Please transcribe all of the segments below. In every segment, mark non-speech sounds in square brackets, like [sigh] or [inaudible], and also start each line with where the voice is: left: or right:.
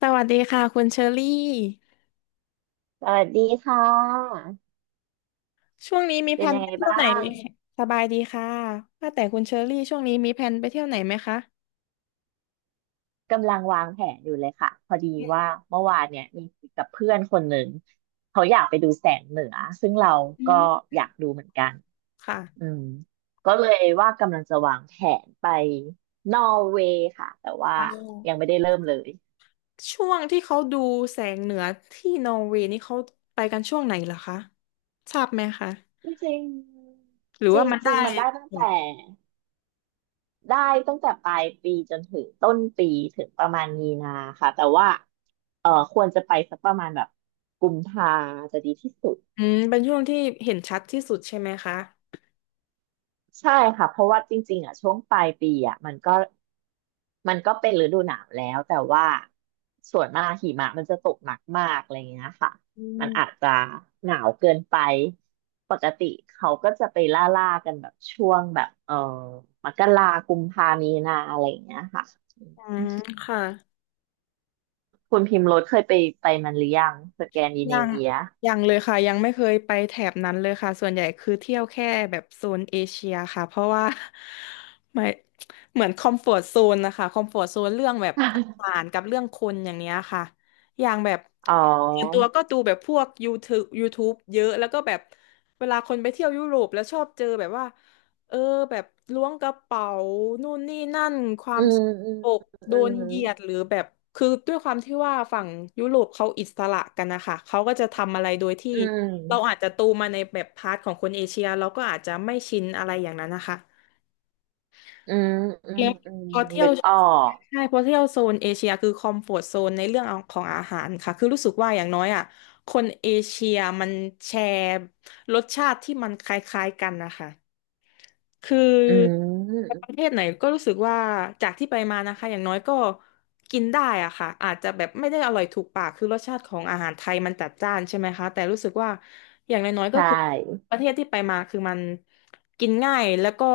left: สวัสดีค่ะคุณเชอรี่
right: สวัสดีค่ะ
left: ช่วงนี้มีแผ
right: เป็น
left: น
right: ยัง
left: ไป
right: ไง
left: เที่ยว
right: บ้า
left: ไหนไห
right: ง
left: มสบายดีค่ะว่าแต่คุณเชอรี่ช่วงนี้มีแผนไปเที่ยวไหนไหมคะ
right: กำลังวางแผนอยู่เลยค่ะ พอดีว่าเมื่อวานเนี่ยมีคุยกับเพื่อนคนหนึ่งเขาอยากไปดูแสงเหนือซึ่งเรา
left: อื
right: ก็
left: ม
right: อยากดูเหมือนกันอื
left: ค่ะ
right: มก็เลยว่ากำลังจะวางแผนไปนอร์เวย์ค่ะ แต่ว่า
left: ว้าว
right: ยังไม่ได้เริ่มเลย
left: ช่วงที่เขาดูแสงเหนือที่นอร์เวย์นี่เขาไปกันช่วงไหนเหรอคะทราบไหมคะ
right: จริง
left: หรือ
right: ๆจ
left: ว่ามันได้
right: ริงๆมันได้ตั้ง
left: หม
right: แต่
left: ด
right: ได้ตั้งแต่ปลายปีจนถึงต้นปีถึงประมาณมีนาค่ะแต่ว่าควรจะไปสักประมาณแบบกุมภาจะดีที่สุด
left: อืมเป็นช่วงที่เห็นชัดที่สุดใช่ไหมคะ
right: ใช่ค่ะเพราะว่าจริงๆอ่ะช่วงปลายปีอ่ะมันก็เป็นฤดูหนาวแล้วแต่ว่าส่วนมากหิมะมันจะตกหนักมากอะไรเงี้ยค่ะ
left: อื
right: มันอาจ
left: ม
right: จะหนาวเกินไปปกติเขาก็จะไปล่ากันแบบช่วงแบบมกรากุมภามีนาอะไรอย่างเงี้ยค่ะ
left: อืมค่ะ
right: คุณพิมพ์รถเคยไปมันหรือยังสแกนดิเน
left: ยัง
right: เวีย
left: ยังเลยค่ะยังไม่เคยไปแถบนั้นเลยค่ะส่วนใหญ่คือเที่ยวแค่แบบโซนเอเชียค่ะเพราะว่า [laughs] ไม่เหมือนคอมฟอร์ z โซนนะคะคอมฟอร์ z โซนเรื่องแบบอาหา
right: [laughs]
left: รกับเรื่องคนอย่างเนี้ยค่ะอย่างแบบ
right: อ๋อ
left: ส่วนตัวก็ดูแบบพวก YouTube เยอะแล้วก็แบบเวลาคนไปเที่ยวยุโรปแล้วชอบเจอแบบว่า เออแบบล้วงกระเป๋านู่นนี่นั่นควา
right: อื
left: ม
right: ม
left: สก
right: อืม
left: ปรกโด
right: อื
left: นเหยียด
right: ม
left: หรือแบบคือด้วยความที่ว่าฝั่งยุโรปเขาอิสระกันนะคะเขาก็จะทำอะไรโดยที่
right: อื
left: เราอาจ
right: ม
left: จะโตมาในแบบพาร์ทของคนเอเชียเราก็อาจจะไม่ชินอะไรอย่างนั้นนะคะ
right: อืมอืม
left: แล้ว
right: อืม
left: พอเที่ย
right: นึ
left: ว
right: กออก
left: ใช่พอเที่ยวโซนเอเชียคือคอมฟอร์ z โซนในเรื่องของอาหารค่ะคือรู้สึกว่าอย่างน้อยอ่ะคนเอเชียมันแชร์รสชาติที่มันคล้ายๆกันนะคะ คือ
right: อื
left: ไป
right: ม
left: ประเทศไหนก็รู้สึกว่าจากที่ไปมานะคะอย่างน้อยก็กินได้อะค่ะอาจจะแบบไม่ได้อร่อยถูกปากคือรสชาติของอาหารไทยมันจัดจ้านใช่ไหมคะแต่รู้สึกว่าอย่างน้อยๆ
right: ใช
left: ก็คือป
right: ่
left: ระเทศที่ไปมาคือมันกินง่ายแล้วก็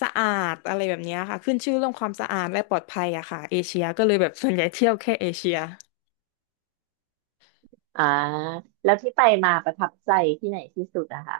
left: สะอาดอะไรแบบเนี้ยค่ะขึ้นชื่อเรื่องความสะอาดและปลอดภัยอะค่ะเอเชียก็เลยแบบส่วนใหญ่เที่ยวแค่เอเชีย
right: อ่าแล้วที่ไปมาประทับใจที่ไหนที่สุดอะคะ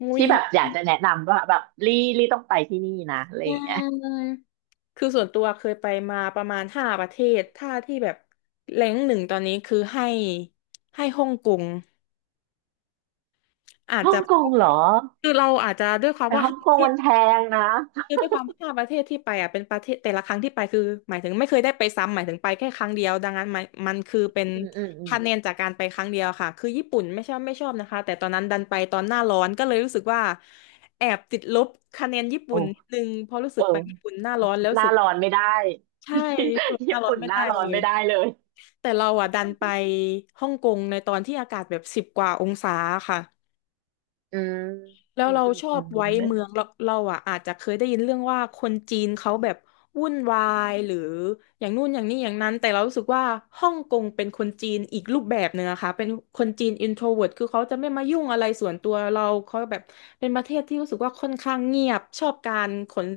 left: มุ
right: ที่
left: ย
right: แบบอยากจะแนะนำว่าแบบลี่ลี่ต้องไปที่นี่นะอะไร
left: อื
right: อย่างเงี้ย
left: ม คือส่วนตัวเคยไปมาประมาณห้าประเทศถ้าที่แบบแรงกหนึ่งตอนนี้คือให้ฮ่องกงอาจ
right: [laughs] ฮ่อ
left: จะ
right: งกงเหรอ
left: คือเราอาจจะด้วยความ
right: แต่
left: ว่า
right: ฮ่อง
left: ห้า
right: ก
left: ประ
right: ง
left: เท
right: มัน
left: ศ
right: แพงนะ
left: คือด้วยความห้าประเทศที่ไปอ่ะเป็นประเทศแต่ละครั้งที่ไปคือหมายถึงไม่เคยได้ไปซ้ำหมายถึงไปแค่ครั้งเดียวดังนั้นมันคือเป็น
right: อืม
left: คะแนนจากการไปครั้งเดียวค่ะคือญี่ปุ่นไม่ชอบนะคะแต่ตอนนั้นดันไปตอนหน้าร้อนก็เลยรู้สึกว่าแอบติดลบคะแนนญี่
right: โอ้
left: ปุ่นนิดนึงเพราะรู้สึ
right: เอ
left: ก
right: อ
left: ไปญี่ปุ่นหน้าร้อนแล้ว
right: ห
left: รู้
right: น้า
left: สึก
right: ร้อนไม่ได้
left: ใช่รู้สึก
right: [laughs]
left: ห
right: ญี่
left: น้าร้อน
right: ปุ่น
left: ไม่
right: หน้า
left: ได้
right: ร้อ
left: เล
right: น
left: ย
right: ไม่ได้เลย
left: แต่เราอ่ะดันไปฮ่องกงในตอนที่อากาศแบบ10 กว่าองศาค่ะ
right: อืม
left: แล้ว
right: อืม
left: เรา
right: อืม
left: ชอ
right: อื
left: บไว้
right: ม
left: เมืองเราอ่ะอาจจะเคยได้ยินเรื่องว่าคนจีนเขาแบบวุ่นวายหรืออย่างนู่นอย่างนี้อย่างนั้นแต่เรารู้สึกว่าฮ่องกงเป็นคนจีนอีกรูปแบบหนึ่งอะคะเป็นคนจีนอินโทรเวิร์ t คือเขาจะไม่มายุ่งอะไรส่วนตัวเราเขาแบบเป็นประเทศที่รู้สึกว่าค่อนข้างเงียบชอบการขน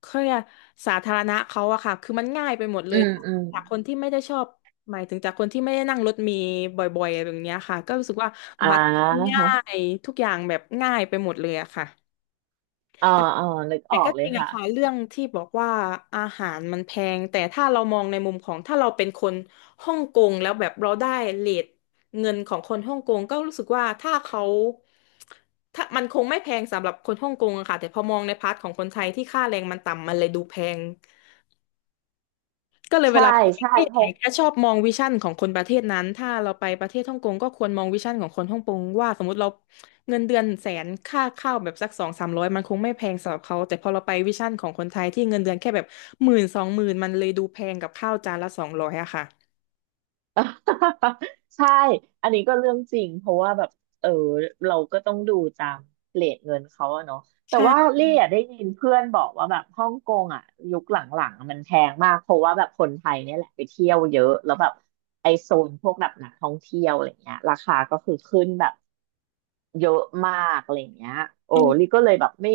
left: เขาเนี่ยกสาธารณะเขาอะค่ะคือมันง่ายไปหมดเล
right: อื
left: ย
right: มอืม
left: จากคนที่ไม่ได้ชอบหมายถึงจากคนที่ไม่ได้นั่งรถเมีบ่อยๆอะไรแบบเนี้ยค่ะก็รู้สึกว่า
right: อ่า
left: บัสง่า
right: ฮะ
left: ยทุกอย่างแบบง่ายไปหมดเลยอะค่ะ
right: อ๋อ
left: แต่
right: อ๋อนึก
left: แต่
right: ออ
left: ก็
right: กเล
left: จ
right: ย
left: ริงอะ
right: ค่ะ
left: ค่ะเรื่องที่บอกว่าอาหารมันแพงแต่ถ้าเรามองในมุมของถ้าเราเป็นคนฮ่องกงแล้วแบบเราได้เรทเงินของคนฮ่องกงก็รู้สึกว่าถ้าเขาถ้ามันคงไม่แพงสำหรับคนฮ่องกงอะค่ะแต่พอมองในพาร์ทของคนไทยที่ค่าแรงมันต่ำมันเลยดูแพง ก็เลยเว
right: ใช่
left: ลาไปประ
right: ใช่
left: เทศ
right: เพ
left: ไหน
right: ราะ
left: ก็ชอบมองวิชั่นของคนประเทศนั้นถ้าเราไปประเทศฮ่องกงก็ควรมองวิชั่นของคนฮ่องกงว่าสมมติเราเงินเดือนแสนค่าข้าวแบบสักสองสามร้อยมันคงไม่แพงสำหรับเขาแต่พอเราไปวิชั่นของคนไทยที่เงินเดือนแค่แบบหมื่นสองหมื่นมันเลยดูแพงกับข้าวจานละ200อะค่ะ
right: [laughs] ใช่ อันนี้ก็เรื่องจริงเพราะว่าแบบเออเราก็ต้องดูตามเรทเงินเขาอะเนาะแต่ว่า
left: ใช่
right: เรี่อะได้ยินเพื่อนบอกว่าแบบฮ่องกงอะยุคหลังๆอะมันแพงมากเพราะว่าแบบคนไทยเนี่ยแหละไปเที่ยวเยอะแล้วแบบไอโซนพวกแบบนักท่องเที่ยวอะไรเงี้ยราคาก็คือขึ้นแบบเยอะมากอะไรเงี้ยโอ้
left: อันนี้
right: ลี่ก็เลยแบบไม่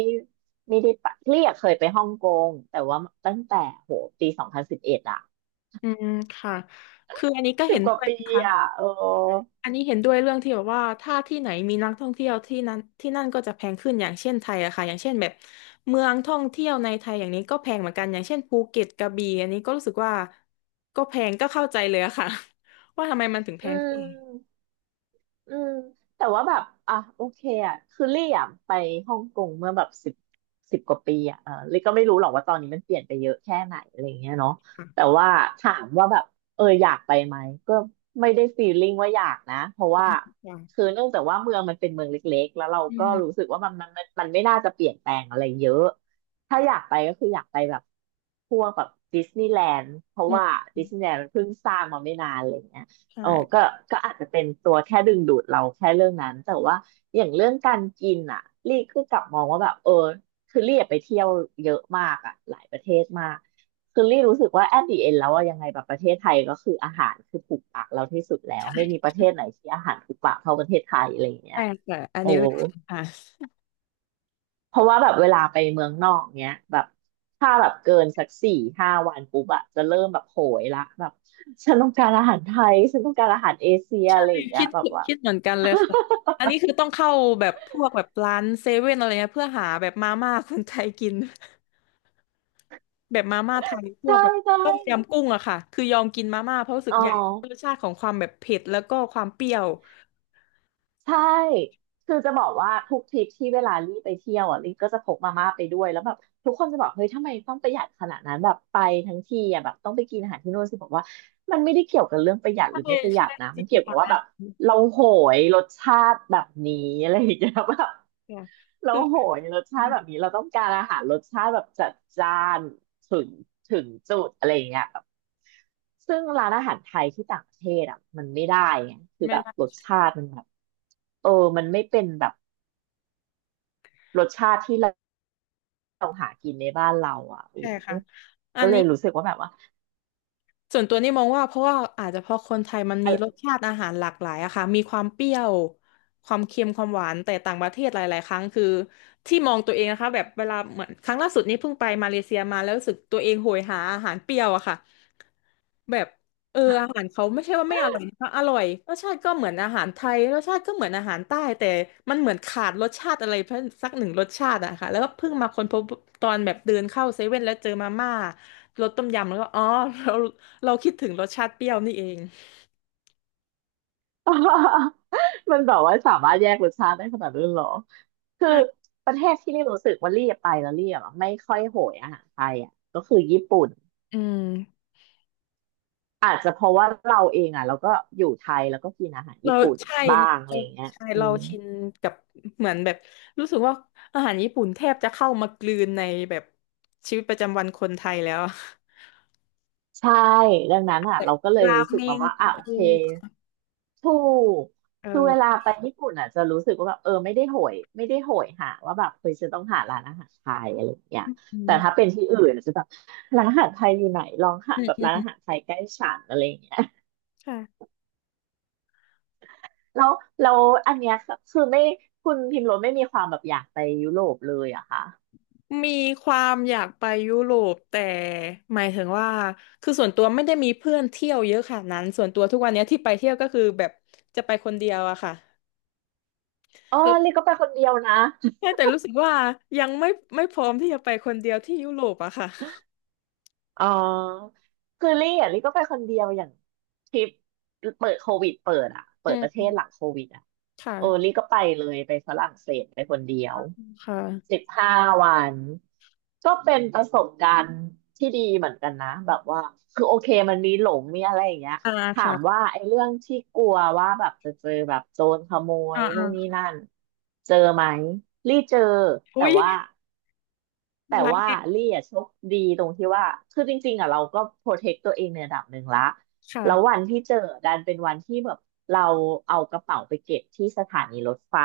right: ไม่ได้ไปลี่อะเคยไปฮ่องกงแต่ว่าตั้งแต่โหปี2011อะ
left: อืมค่ะคืออันนี้ก็
right: สิ
left: เห็
right: บ
left: น
right: ก
left: ด้
right: ว่า
left: วย
right: ปี
left: นะคะ
right: อะเออ
left: อันนี้เห็นด้วยเรื่องที่แบบว่าถ้าที่ไหนมีนักท่องเที่ยวที่นั้นที่นั่นก็จะแพงขึ้นอย่างเช่นไทยอะค่ะอย่างเช่นแบบเมืองท่องเที่ยวในไทยอย่างนี้ก็แพงเหมือนกันอย่างเช่นภูเก็ตกระบี่อันนี้ก็รู้สึกว่าก็แพงก็เข้าใจเลยอะค่ะ [laughs] ว่าทำไมมันถึงแพ
right: อื
left: งขึ้น
right: มอืมแต่ว่าแบบอ่ะโอเคอ่ะคือลี่อ่ะไปฮ่องกงเมื่อแบบสิบกว่าปีอ่ะเออลี่ก็ไม่รู้หรอกว่าตอนนี้มันเปลี่ยนไปเยอะแค่ไหนอะไรเงี้ยเนาะ
left: ค่ะ
right: แต่ว่าถามว่าแบบอยากไปไหมก็ไม่ได้ฟีลลิ่งว่าอยากนะเพราะว่า
left: ค่ะ
right: คือเนื่องจากว่าเมืองมันเป็นเมืองเล็กๆแล้วเรา
left: อื
right: ก็รู้
left: ม
right: สึกว่ามันไม่น่าจะเปลี่ยนแปลงอะไรเยอะถ้าอยากไปก็คืออยากไปแบบพวกแบบดิสนีย์แลนด์เพราะ
left: อื
right: ว่าดิส
left: ม
right: นีย์แลนด์มันเพิ่งสร้างมาไม่นานอะไรเงี้ย
left: ใช่
right: โอ้ก็ก็อาจจะเป็นตัวแค่ดึงดูดเราแค่เรื่องนั้นแต่ว่าอย่างเรื่องการกินอ่ะลี่ก็กลับมองว่าแบบคือลี่อะไปเที่ยวเยอะมากอ่ะหลายประเทศมากคือลี่รู้สึกว่า at the end แล้วอะยังไงแบบประเทศไทยก็คืออาหารคือถูกปากเราที่สุดแล้วไม่มีประเทศไหนที่อาหารถูกปากเท่าประเทศไทยอะไรอย่างเงี้ย
left: แต่อัน
right: โอ้
left: นี้เลยค่ะ
right: เพราะว่าแบบเวลาไปเมืองนอกเนี้ยแบบถ้าแบบเกินสักสี่ห้าวันปุ๊บอะจะเริ่มแบบโหยละแบบฉันต้องการอาหารไทยฉันต้องการอาหารเอเชียอะไรอย่างเงี้
left: คิ
right: ย
left: ด
right: แบบว่า
left: คิดเหมือนกันเลยค่ะอันนี้คือต้องเข้าแบบพวกแบบร้านเซเว่นอะไรเงี้ยเพื่อหาแบบมาม่าคนไทยกิน แบบมาม่าไทย
right: [laughs]
left: พวก
right: ใช่
left: แบบ
right: ใช่
left: ต้มยำกุ้งอะค่ะคือยอมกินมาม่าเพราะรู้สึ
right: อ๋
left: ก
right: อ
left: อยากชาติของความแบบเผ็ดแล้วก็ความเปรี้ยว
right: ใช่คือจะบอกว่าทุกทริปที่เวลาลี่ไปเที่ยวอ่ะลี่ก็จะพกมาม่าไปด้วยแล้วแบบทุกคนจะบอกเฮ้ยทำไมต้องประหยัดขนาดนั้นแบบไปทั้งทีอ่ะแบบต้องไปกินอาหารที่โนู่นสิบอกว่ามันไม่ได้เกี่ยวกับเรื่องประหยัดห
left: ใช่
right: รือไม่ประหยั
left: ใช่
right: ดนะ
left: จ
right: มั
left: ริ
right: น
left: ง
right: เกี่ยวกั
left: ค่ะ
right: บว่าแบบเราโหยรสชาติแบบนี้อะไรอย่างเงี้ยแบบ
left: ค่ะ
right: แล้
left: คื
right: ว
left: อ
right: โหยรสชาติแบบนี้เราต้องการอาหารรสชาติแบบจัดจ้านถึงถึงจุดอะไรอย่างเงี้ยแบบซึ่งร้านอาหารไทยที่ต่างประเทศอ่ะมันไม่ได้ไงคือ
left: ไม่
right: แบบ
left: ได้
right: รสชาติมันแบบเออมันไม่เป็นแบบรสชาติที่เราหากินในบ้านเราอ่ะโอ้
left: ใช่ค่ะอั
right: ก็
left: น
right: เล
left: นี้
right: ยรู้สึกว่าแบบว่า
left: ส่วนตัวนี่มองว่าเพราะว่าอาจจะเพราะคนไทยมันมี
right: อะ
left: รสชาติอาหารหลากหลายอะค่ะมีความเปรี้ยวความเค็มความหวานแต่ต่างประเทศหลายๆครั้งคือที่มองตัวเองนะคะแบบเวลาเหมือนครั้งล่าสุดนี้เพิ่งไปมาเลเซียมาแล้วรู้สึกตัวเองโหยหาอาหารเปรี้ยวอะค่ะ แบบอาหารเขาไม่ใช่ว่าไม่อร่อยนะคะอร่อยรสชาติก็เหมือนอาหารไทยรสชาติก็เหมือนอาหารใต้แต่มันเหมือนขาดรสชาติอะไรเพิ่มสักหนึ่งรสชาติอะค่ะแล้วก็เพิ่งมาค้นพบตอนแบบเดินเข้าเซเว่นแล้วเจอมาม่ารสต้มยำแล้วก็อ๋อเราเราคิดถึงรสชาติเปรี้ยวนี่เอง
right: [laughs] มันแบบว่าสามารถแยกรสชาติได้ขนาดนั้นเหรอคือ
left: ใช่
right: ประเทศที่รีรู้สึกว่ารีไปแล้วรีอะไม่ค่อยโหยอาหารไทยอ่ะก็คือญี่ปุ่น
left: อืม
right: อาจจะเพราะว่าเราเองอ่ะเราก็อยู่ไทยแล้วก็กินอาหาร
left: เรา
right: ญี่ปุ่น
left: ใช่
right: บ้างอะ
left: เรา
right: ไรอย่างเงี้ย
left: ใช่
right: อื
left: เรา
right: ม
left: ชินกับเหมือนแบบรู้สึกว่าอาหารญี่ปุ่นแทบจะเข้ามากลืนในแบบชีวิตประจำวันคนไทยแล้วอะ
right: ใช่ดังนั้นอ่ะเราก็เลย
left: [laughs] รา
right: รู้สึ
left: เม
right: กมา
left: ง
right: ว่าอ่ะโอ
left: เอ
right: เค
left: อ
right: ถูก
left: เอ
right: คือเวลา
left: อ
right: ไปญี่ปุ่นอ่ะจะรู้สึกว่าแบบเออไม่ได้โหยหาว่าแบบเคยจะต้องหาร้านอาหารไทยอะไรอย่างเงี้ย
left: อื
right: แต่
left: ม
right: ถ้าเป็นที่อื่นจะแบบร้านอาหารไทยอยู่ไหนลองหา
left: อืม
right: แบบ
left: อื
right: ร้าน
left: ม
right: อาหารไทยใกล้ฉันอะไรอย่างเงี้ย
left: ค่ะ
right: แล้วแล้วอันเนี้ยคือไม่คุณพิมพ์รสไม่มีความแบบอยากไปยุโรปเลยหอะคะ
left: มีความอยากไปยุโรปแต่หมายถึงว่าคือส่วนตัวไม่ได้มีเพื่อนเที่ยวเยอะขนาดนั้นส่วนตัวทุกวันเนี้ยที่ไปเที่ยวก็คือแบบจะไปคนเดียวอะค่ะ
right: อ๋อเรียกก็ไปคนเดียวนะ
left: แค่แต่รู้สึกว่ายังไม่พร้อมที่จะไปคนเดียวที่ยุโรปอะค่ะ
right: อ๋อคือลี่อ่ะลี่ก็ไปคนเดียวอย่างทริปเปิดโควิดเปิดอ่ะเปิ
left: อื
right: ดประเท
left: ม
right: ศหลังโควิดอ่ะโอ้ลี่
left: ค่ะ
right: ก็ไปเลยไปฝรั่งเศสไปคนเดียว
left: ค่ะ
right: 15 วันก็เป็นประสบการณ์ที่ดีเหมือนกันนะแบบว่าคือโอเคมันมีหลงมีอะไรอย่างเงี้ย
left: อ่า
right: ถาม
left: ค่ะ
right: ว่าไอ้เรื่องที่กลัวว่าแบบจะเจอแบบโจรขโม
left: อ่า
right: ยนู่นนี่
left: อ่า
right: นั่นเจอไหมลี่เจอแต่
left: อุ้ย
right: ว่า แต่
left: ไล
right: ว่า
left: น์
right: ลี่อะโชคดีตรงที่ว่าคือจริงๆอ่ะเราก็โปรเทคตัวเองในระดับหนึ่งละแล้ว
left: ค่ะ
right: วันที่เจอดันเป็นวันที่แบบเราเอากระเป๋าไปเก็บที่สถานีรถไฟ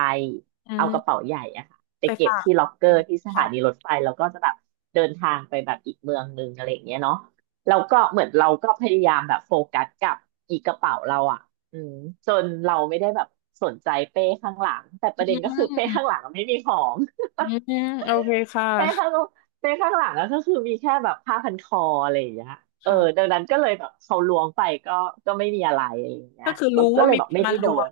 left: อื
right: เอากระเป๋า
left: ม
right: ใหญ่อะค่ะไป
left: ไป
right: เก็บ
left: ฝาก
right: ที่ล็อกเกอร์ที่สถานี
left: ค่ะ
right: รถไฟแล้วก็จะแบบเดินทางไปแบบอีกเมืองหนึงอะไรอย่างเงี้ยเนาะแล้วก็เหมือนเราก็พยายามแบบโฟกัสกับอีกกระเป๋าเราอะอืมจนเราไม่ได้แบบสนใจเป้ข้างหลังแต่ประเด็นก็คือเป้ข้างหลังอะไม่มีของ
left: อืมอืมโอเคค
right: เป้ข้า
left: ่ะ
right: งเป้ข้างหลังอะก็คือมีแค่แบบผ้าพันคออะไรอย่างเงี้ยเออดั
left: ค่ะ
right: งนั้นก็เลยแบบเขาล้วงไปก็ไม่มีอะไรอะไรอย่างเงี้
left: ก็
right: ย
left: คือ
right: เรา
left: รู้
right: ก็
left: ว่า
right: เลย
left: มี
right: แบ
left: ค
right: บ
left: น
right: ไม่
left: มา
right: ได้โด
left: ล้วง
right: น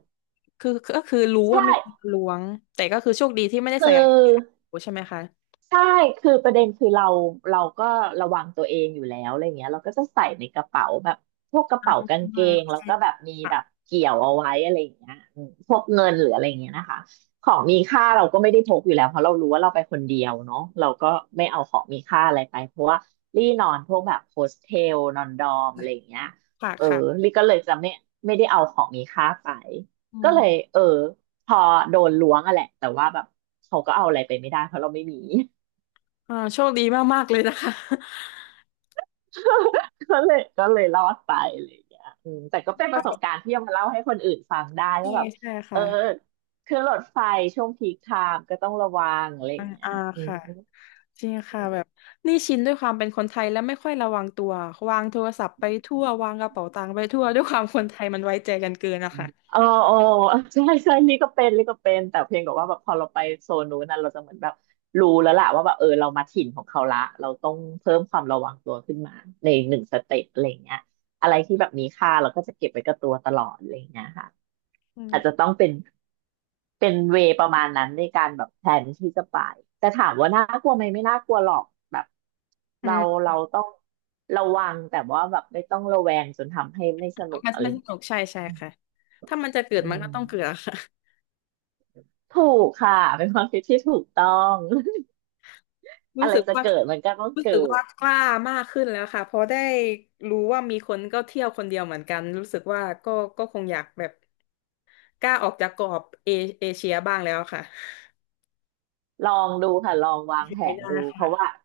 left: คือก็คือรู้ว่า
right: ใช่
left: มีคนมาล้วงแต่ก็คือโชคดีที่ไม่ได้
right: คือ
left: ใส่กางเกงขาสั้นใช่ไหมคะ
right: ใช่คือประเด็นคือเราก็ระวังตัวเองอยู่แล้วอะไรเงี้ยเราก็จะใส่ในกระเป๋าแบบพวกกระเป๋า
left: อื
right: กางเก
left: ม
right: งแล้ว
left: ใช่
right: ก็แบบมี
left: ค่ะ
right: แบบเกี่ยวเอาไว้อะไรอย่างเงี้ยพวกเงินหรืออะไรเงี้ยนะคะของมีค่าเราก็ไม่ได้พกอยู่แล้วเพราะเรารู้ว่าเราไปคนเดียวเนาะเราก็ไม่เอาของมีค่าอะไรไปเพราะว่ารี่นอนพวกแบบโฮสเทลนอนดอมอะไรอย่างเงี้ย
left: ค่ะ
right: เออ
left: ค่ะ
right: ลี่ก็เลยจะไม่ได้เอาของมีค่าไป
left: อื
right: ก็เลย
left: ม
right: เออพอโดนล้วงอะแหละแต่ว่าแบบเขาก็เอาอะไรไปไม่ได้เพราะเราไม่มี
left: อ่าโชคดีมากๆเลยนะคะ
right: [laughs] ก็เลยรอดไปอะไรอย่างเงี้ยแต่
left: [laughs]
right: ก็เป็นป
left: ก็
right: ระส
left: แบ
right: บ
left: บ
right: การณ์ที่เอามาเล่าให้คนอื่นฟังได้
left: ใช่
right: ว่าแบบ
left: ใช่
right: เอ
left: ค่ะ
right: อคือหรถไฟช่วงพีคไทม์ก็ต้องระวังอะไรอ
left: อ่า
right: ย่างเงี้ย
left: อ่า
right: อืม
left: ค่ะ จริงค่ะแบบนี่ชินด้วยความเป็นคนไทยและไม่ค่อยระวังตัววางโทรศัพท์ไปทั่ววางกระเป๋าตังค์ไปทั่วด้วยความคนไทยมันไว้ใจกันเกินอะค่ะ
right: เออเออ [laughs] ใช่ใช่นี่ก็เป็นแต่เพียงแต่ว่าแบบพอเราไปโซนนู้นน่ะเราจะเหมือนแบบรู้แล้วล่ะว่าแบบเออเรามาถิ่นของเขาละเราต้องเพิ่มความระวังตัวขึ้นมาในหนึ่งสเต็ปอะไรเงี้ยอะไรที่แบบมีค่าเราก็จะเก็บไว้กับตัวตลอดอะไรเงี้ยค่ะ
left: อื
right: อาจจะ
left: ม
right: ต้องเป็นเวย์ประมาณนั้นในการแบบแพลนที่จะไปแต่ถามว่าน่ากลัวไหมไม่น่ากลัวหรอกแบบ
left: อื
right: เรา
left: ม
right: เราต้องระวังแต่ว่าแบบไม่ต้องระแวงจนทำให้ไม่สนุก
left: มัน
right: อะไร
left: มันสนุ
right: เงี้ย
left: กใช่ใช่ค่ะถ้ามันจะเกิด
right: อื
left: มัน
right: ม
left: ก็ต้องเกิดอะค่ะ
right: ถูกค่ะเป็นความคิดที่ถูกต้อง [laughs]
left: รู้
right: อะไร
left: สึก
right: จะ
left: ว่า
right: เกิดมันก็ต้อง
left: รู้
right: เกิ
left: สึกว่า
right: ด
left: กล้ามากขึ้นแล้วค่ะเพราะได้รู้ว่ามีคนก็เที่ยวคนเดียวเหมือนกันรู้สึกว่าก็ก็คงอยากแบบกล้าออกจากกรอบเอเชียบ้างแล้วค่ะ
right: ลองดูค่ะลอง
left: โอ
right: วางแผ
left: เค
right: น
left: ได้
right: ดูเพราะว่า
left: ค่ะ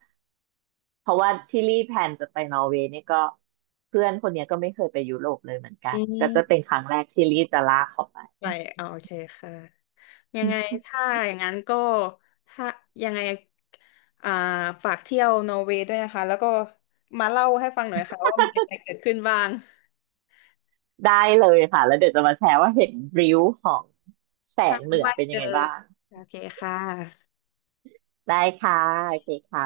right: ที่รีแพลนจะไปนอร์เวย์เนี่ยก็เพื่อนคนเนี้ยก็ไม่เคยไปยุโรปเลยเหมือนกั
left: อื
right: นก็จะเป็น
left: ม
right: ครั้งแรกที่รีจะลากเขาไป
left: ไปเอโอเคค่ะยังไงถ้าอย่างนั้นก็ถ้ายังไงอ่าฝากเที่ยวนอร์เวย์ด้วยนะคะแล้วก็มาเล่าให้ฟังหน่อยค่ะว่ามีอะไรเกิดขึ้นบ้าง
right: ได้เลยค่ะแล้วเดี๋ยวจะมาแชร์ว่าเห็นริ้วของแส
left: ใช่
right: งเหนือ
left: ว่า
right: เป็น
left: เจ
right: ยั
left: อ
right: งไงบ้าง
left: โอเคค่ะ
right: ได้ค่ะโอเคค่ะ